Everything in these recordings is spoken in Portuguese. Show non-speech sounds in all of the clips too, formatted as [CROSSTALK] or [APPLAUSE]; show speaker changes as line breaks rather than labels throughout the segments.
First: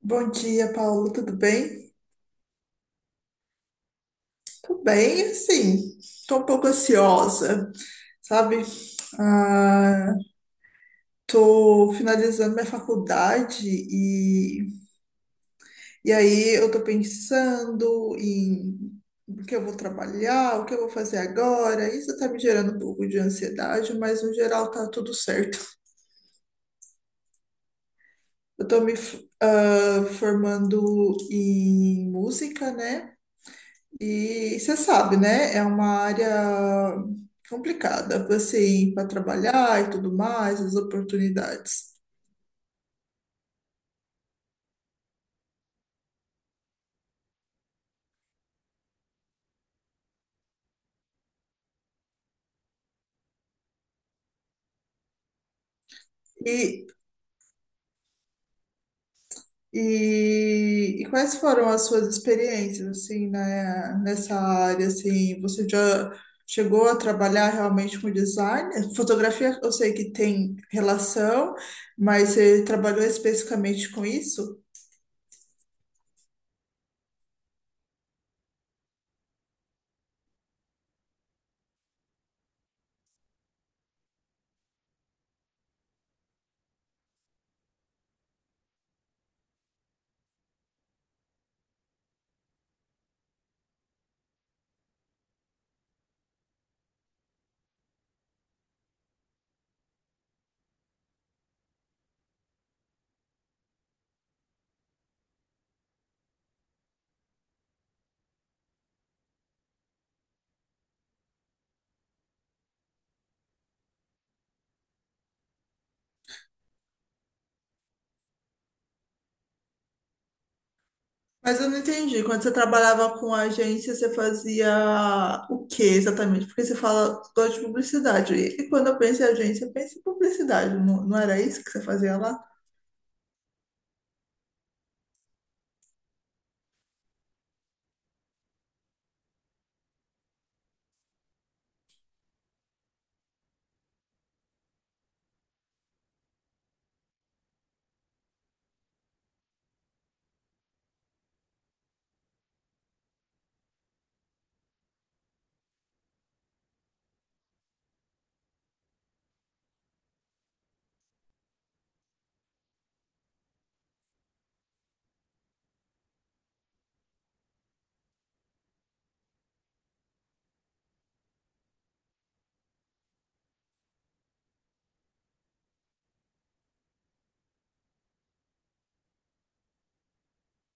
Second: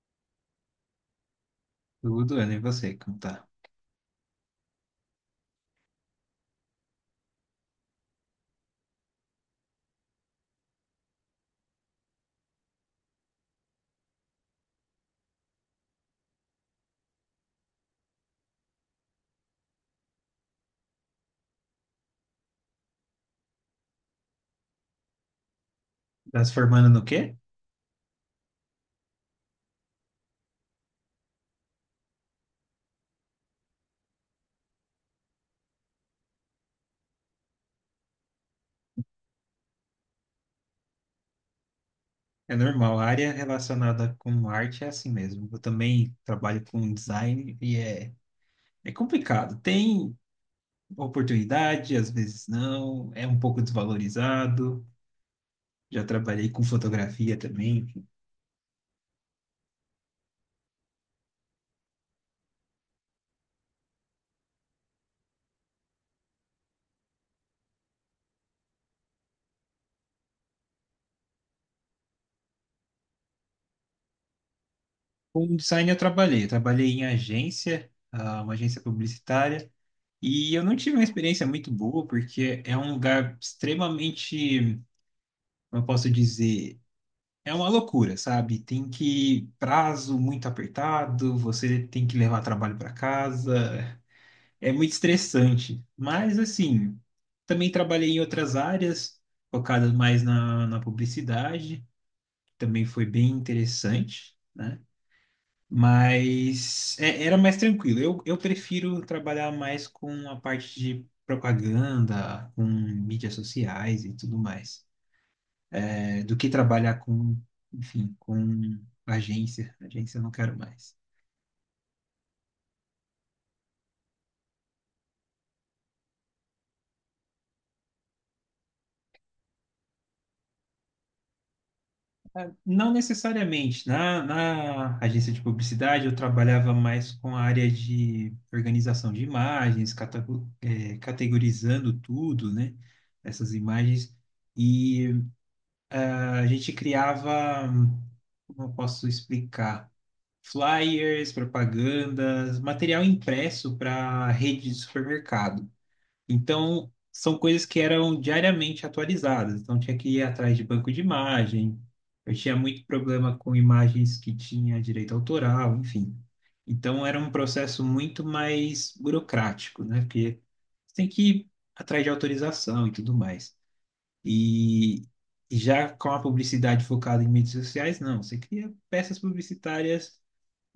Bom dia, Paulo. Tudo bem?
Tudo, Ana, e você, como tá?
Tudo bem, assim, tô um pouco ansiosa, sabe? Ah, tô finalizando minha faculdade e aí eu tô pensando em o que eu vou trabalhar, o que eu vou fazer agora. Isso tá me gerando um pouco de ansiedade, mas no geral tá tudo certo.
Tá se formando no quê?
Eu tô me formando em música, né? E você sabe, né? É uma área complicada você ir para trabalhar e tudo mais, as oportunidades.
É normal, a área relacionada com arte é assim mesmo. Eu também trabalho com design e é complicado. Tem oportunidade, às vezes não, é um pouco desvalorizado. Já trabalhei com
E,
fotografia também, enfim.
e quais foram as suas experiências, assim, na nessa área, assim, você já chegou a trabalhar realmente com design? Fotografia, eu sei que tem relação, mas você trabalhou especificamente com isso?
Com design eu trabalhei em agência, uma agência publicitária, e eu não tive uma experiência muito boa, porque é um lugar extremamente, como eu posso dizer? É uma loucura, sabe? Tem que prazo muito apertado, você tem que levar trabalho para casa. É muito estressante. Mas assim, também trabalhei em outras áreas, focado mais na publicidade, também foi bem interessante, né? Mas era mais tranquilo. Eu prefiro trabalhar mais com a parte de propaganda, com mídias sociais e tudo mais é, do que trabalhar com, enfim, com agência. Agência eu não quero mais.
Mas eu não entendi. Quando você trabalhava com agência, você fazia o que exatamente? Porque você fala, gosto de publicidade. E quando eu penso em agência, eu penso em publicidade. Não, não era isso que você fazia lá?
Não necessariamente. Na agência de publicidade, eu trabalhava mais com a área de organização de imagens, categorizando tudo, né? Essas imagens. E a gente criava, como eu posso explicar? Flyers, propagandas, material impresso para rede de supermercado. Então, são coisas que eram diariamente atualizadas. Então, tinha que ir atrás de banco de imagem. Eu tinha muito problema com imagens que tinha direito autoral, enfim. Então, era um processo muito mais burocrático, né? Porque você tem que ir atrás de autorização e tudo mais. E e já com a publicidade focada em mídias sociais, não. Você cria peças publicitárias,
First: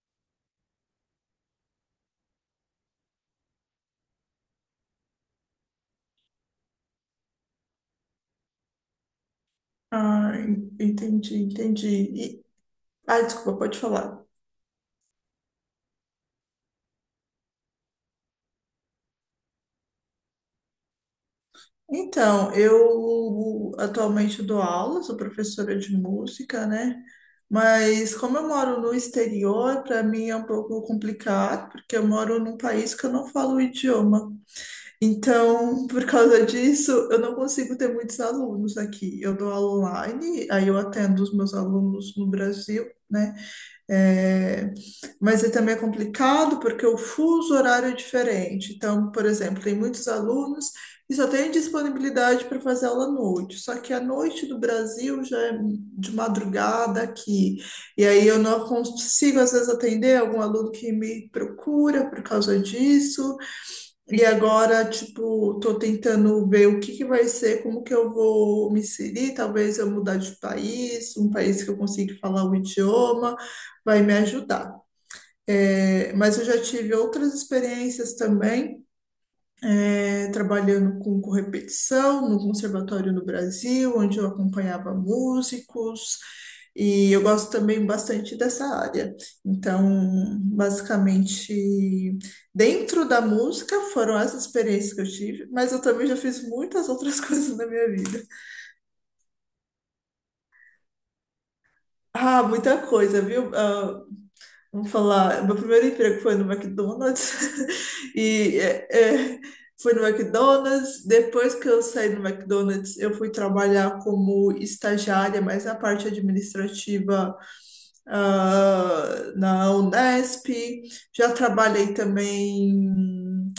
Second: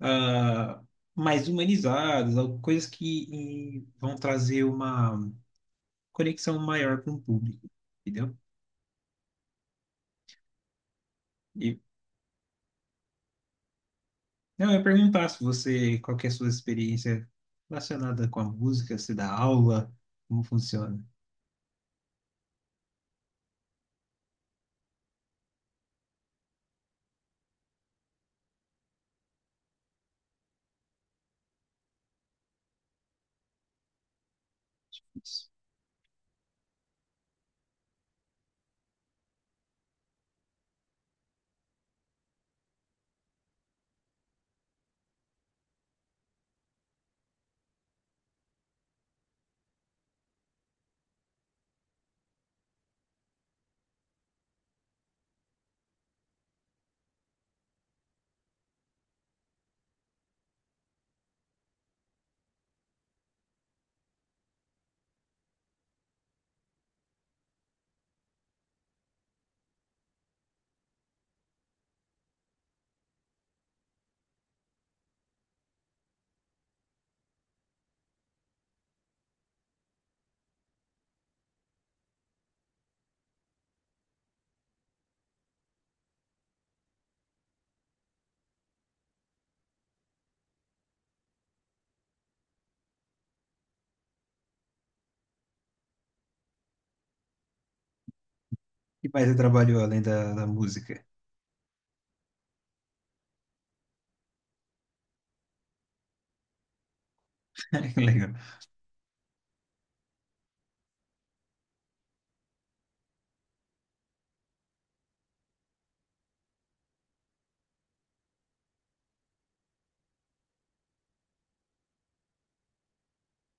ah, mais humanizadas, coisas que vão trazer uma conexão maior com o público, entendeu?
Ah, entendi,
E
entendi. E- desculpa, pode falar.
não, eu ia perguntar se você, qual que é a sua experiência relacionada com a música, se dá aula, como funciona
Então, eu atualmente dou aula, sou professora de música, né? Mas como eu moro no exterior, para mim é um pouco complicado, porque eu moro num país que eu não falo o idioma.
isso.
Então, por causa disso, eu não consigo ter muitos alunos aqui. Eu dou aula online, aí eu atendo os meus alunos no Brasil, né? É, mas aí também é complicado porque o fuso horário é diferente. Então, por exemplo, tem muitos alunos e só tem disponibilidade para fazer aula à noite. Só que a noite do Brasil já é de madrugada aqui. E aí eu não consigo, às vezes, atender algum aluno que me procura por causa disso. E agora, tipo, tô tentando ver o que que vai ser, como que eu vou me inserir, talvez eu mudar de país, um país que eu consiga falar o idioma, vai me ajudar. É, mas eu já tive outras experiências também é, trabalhando com correpetição no conservatório no Brasil, onde eu acompanhava músicos, e eu gosto também bastante dessa área. Então, basicamente, dentro da música foram essas experiências que eu tive, mas eu também já fiz muitas outras [LAUGHS] coisas na minha vida.
E mais você trabalhou além da música?
Ah, muita coisa, viu? Vamos falar, meu primeiro emprego foi no McDonald's
[LAUGHS]
[LAUGHS]
Legal,
e é, é, foi no McDonald's. Depois que eu saí do McDonald's, eu fui trabalhar como estagiária, mas na parte administrativa, na Unesp. Já trabalhei também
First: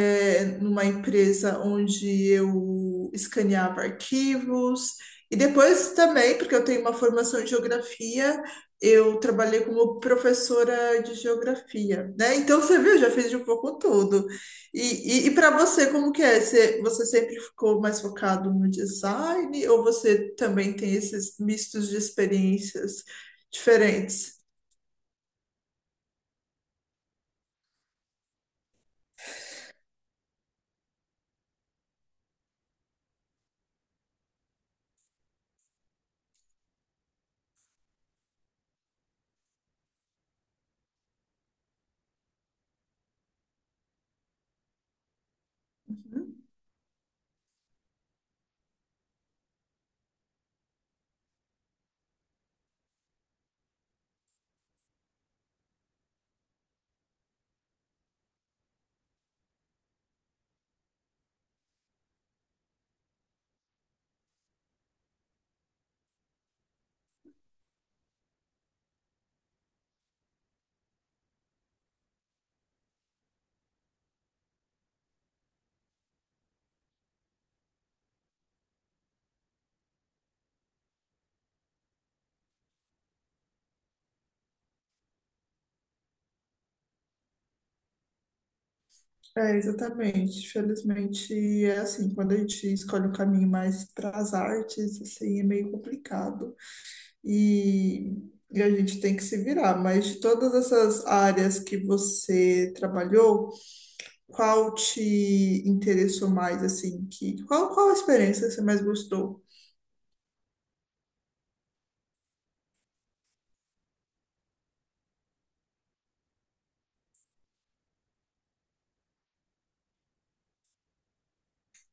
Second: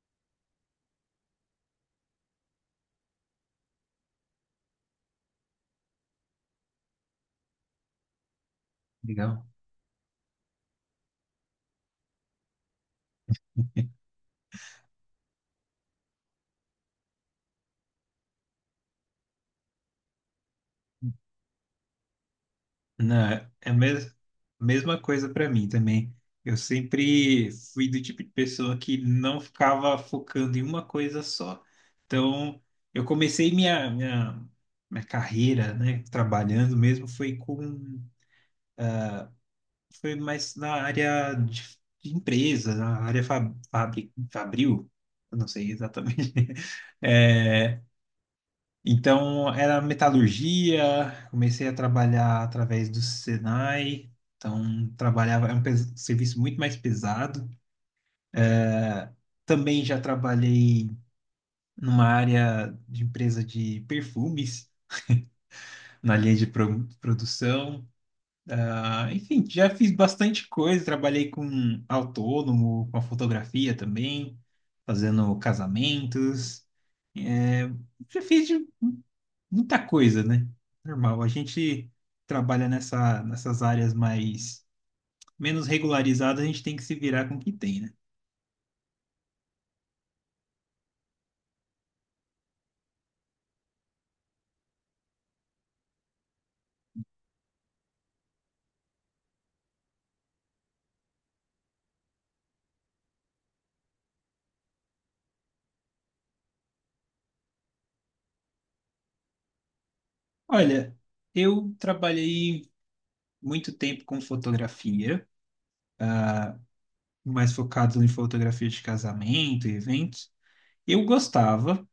é, numa empresa onde eu escaneava arquivos. E depois também, porque eu tenho uma formação em geografia, eu
legal.
trabalhei como professora de geografia, né? Então você viu, eu já fiz de um pouco tudo. E para você, como que é? Você sempre ficou mais focado no design ou você também tem esses mistos de experiências
Não, é a
diferentes?
mesma coisa para mim também. Eu sempre fui do tipo de pessoa que não ficava focando em uma coisa só. Então, eu comecei minha carreira, né, trabalhando mesmo, foi com foi mais na área de empresa, na área fabril, eu não sei exatamente.
Uhum.
[LAUGHS] É, então, era metalurgia, comecei a trabalhar através do Senai, então trabalhava, é um serviço muito mais pesado. É, Também já trabalhei numa área de empresa de perfumes, na linha de produção. Enfim, já fiz bastante coisa, trabalhei com autônomo, com a fotografia também, fazendo casamentos, é, já fiz de muita coisa, né? Normal, a gente trabalha nessas áreas mais menos regularizadas, a gente tem que se virar com o que tem, né?
É, exatamente. Felizmente é assim, quando a gente escolhe um caminho mais para as artes, assim, é meio complicado e, e a gente tem que se virar. Mas de todas essas áreas que você trabalhou, qual te interessou mais, assim, que qual, qual a experiência que você mais gostou?
Olha, eu trabalhei muito tempo com fotografia, mais focado em fotografia de casamento e eventos. Eu gostava.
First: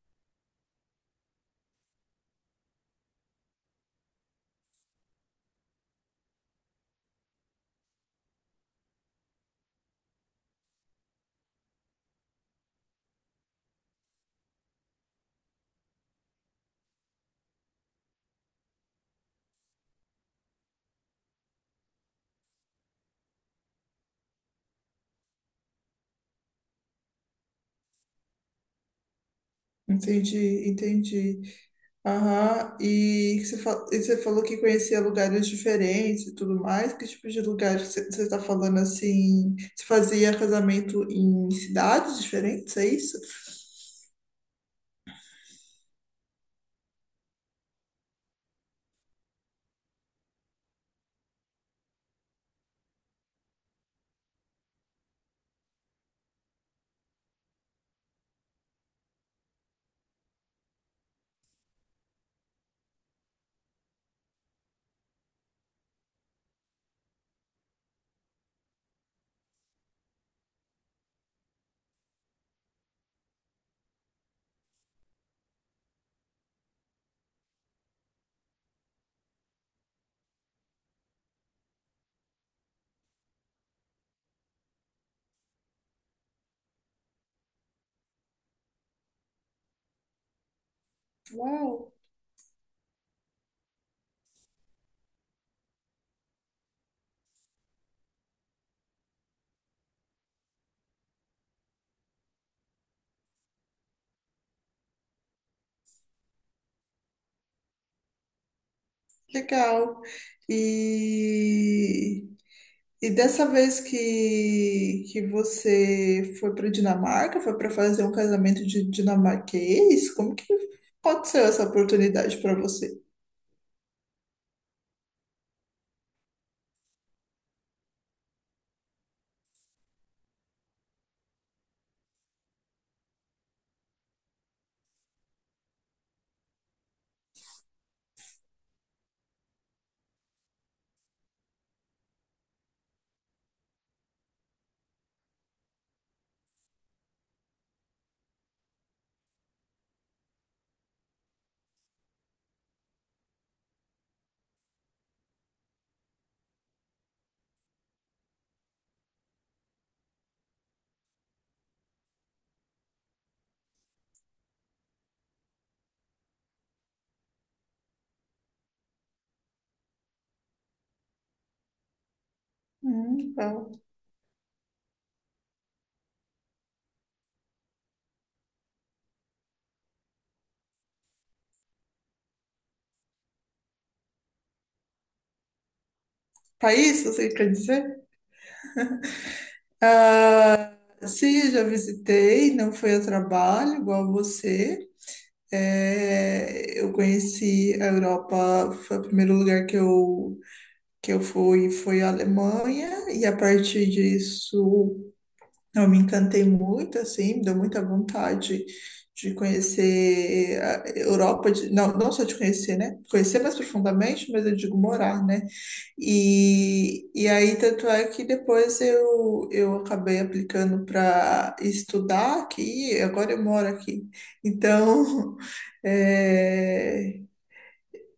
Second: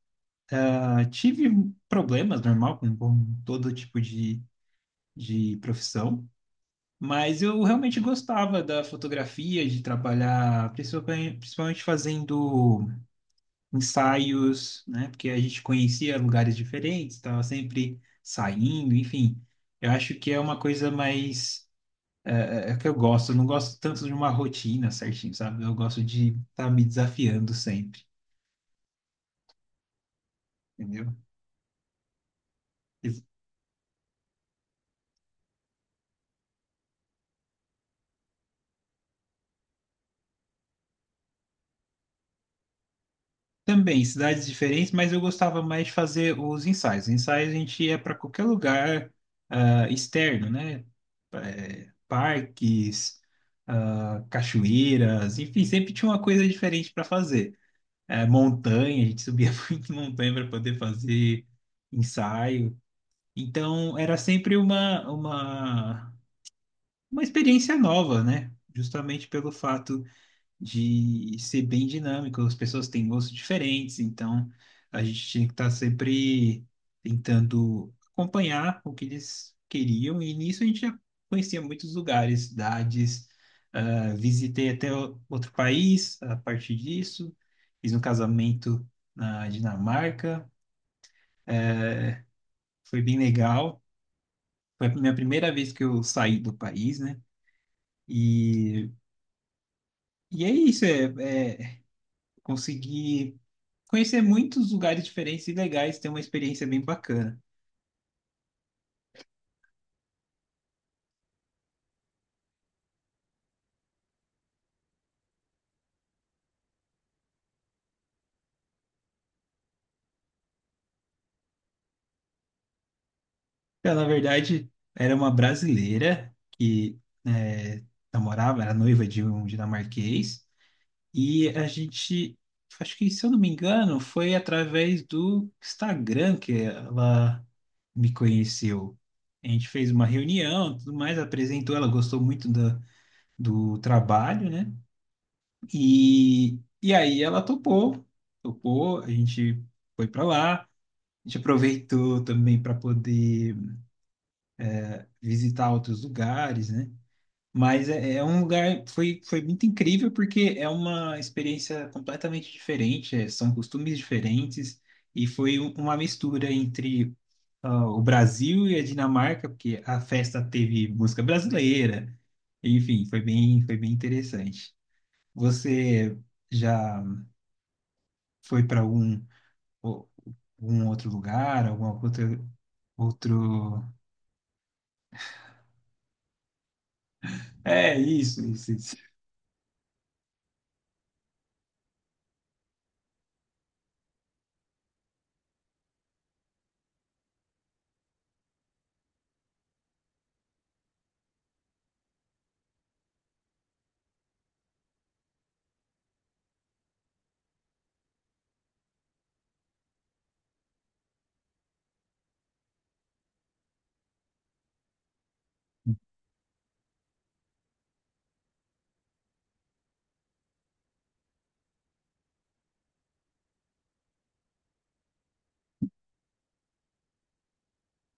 Ah, tive problemas, normal, com todo tipo de profissão, mas eu realmente gostava da fotografia, de trabalhar, principalmente fazendo ensaios, né? Porque a gente conhecia lugares diferentes, estava sempre saindo, enfim. Eu acho que é uma coisa mais. É que eu gosto, eu não gosto tanto de uma rotina certinho, sabe? Eu gosto de estar me desafiando sempre,
Entendi,
entendeu?
entendi. Aham. E, e você falou que conhecia lugares diferentes e tudo mais. Que tipo de lugares que você está falando assim? Você fazia casamento em cidades diferentes, é isso?
Também, cidades diferentes, mas eu gostava mais de fazer os ensaios. Ensaios a gente ia para qualquer lugar externo, né? Parques, cachoeiras, enfim, sempre tinha uma coisa diferente para fazer. Montanha, a gente subia [LAUGHS] muito montanha para poder fazer ensaio. Então, era sempre uma experiência nova, né? Justamente pelo fato de ser bem dinâmico. As pessoas têm gostos diferentes, então a gente tinha que estar sempre tentando acompanhar o que eles queriam, e nisso a gente já conhecia muitos lugares, cidades. Ah, visitei até outro país a partir disso, fiz um casamento na Dinamarca,
Uau,
foi bem legal. Foi a minha primeira vez que eu saí do país, né? E, e é isso, é, é consegui conhecer muitos lugares diferentes e legais, ter uma experiência bem bacana.
legal. E, e dessa vez que você foi para Dinamarca, foi para fazer um casamento de dinamarquês? Como que aconteceu essa oportunidade para você?
Ela, na verdade, era uma brasileira que é, namorava, era noiva de um dinamarquês, e a gente, acho que, se eu não me engano, foi através do Instagram que ela me conheceu. A gente fez uma reunião, tudo mais, apresentou, ela gostou muito do, do trabalho, né? E aí ela topou, topou, a gente foi para lá, a gente aproveitou também para poder visitar outros lugares, né? Mas é um lugar, foi muito incrível porque é uma experiência completamente diferente, são costumes diferentes e foi uma mistura entre o Brasil e a Dinamarca, porque a festa teve música brasileira, enfim, foi
Legal.
bem interessante. Você já foi para o- algum outro lugar, alguma outra, outro?
País, você quer
É,
dizer?
isso, isso, isso.
Ah, sim, já visitei, não foi a trabalho, igual você. É, eu conheci a Europa, foi o primeiro lugar que eu fui, foi a Alemanha, e a partir disso. Eu me encantei muito, assim, deu muita vontade de conhecer a Europa, não, não só de conhecer, né? Conhecer mais profundamente, mas eu digo morar, né? E aí, tanto é que depois eu acabei aplicando para estudar aqui, e agora eu moro aqui. Então, [LAUGHS] é,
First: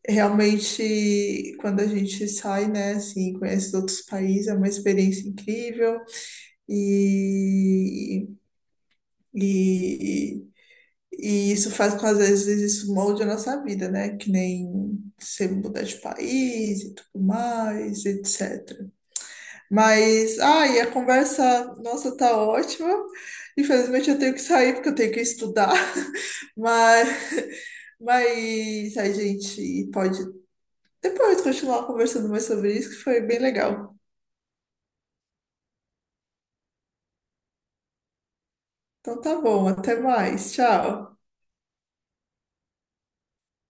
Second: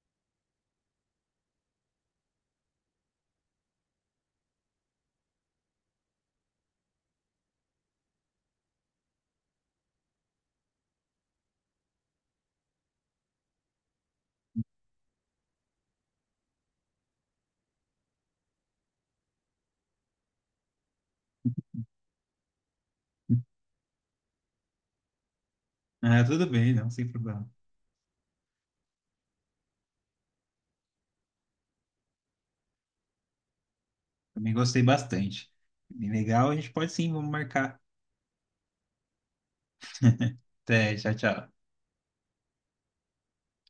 realmente, quando a gente sai, né, assim, conhece outros países, é uma experiência incrível. E e, e isso faz com que, às vezes, isso molde a nossa vida, né? Que nem você mudar de país e tudo mais, etc. Mas, ai, a conversa, nossa, tá ótima. Infelizmente, eu tenho que sair porque eu tenho que estudar.
Ah, tudo
[LAUGHS]
bem, não, sem
Mas,
problema.
mas a gente pode depois continuar conversando mais sobre isso, que foi bem legal.
Também gostei bastante. Bem legal, a gente pode sim, vamos marcar.
Então, tá bom, até mais.
Até, tchau,
Tchau.
tchau.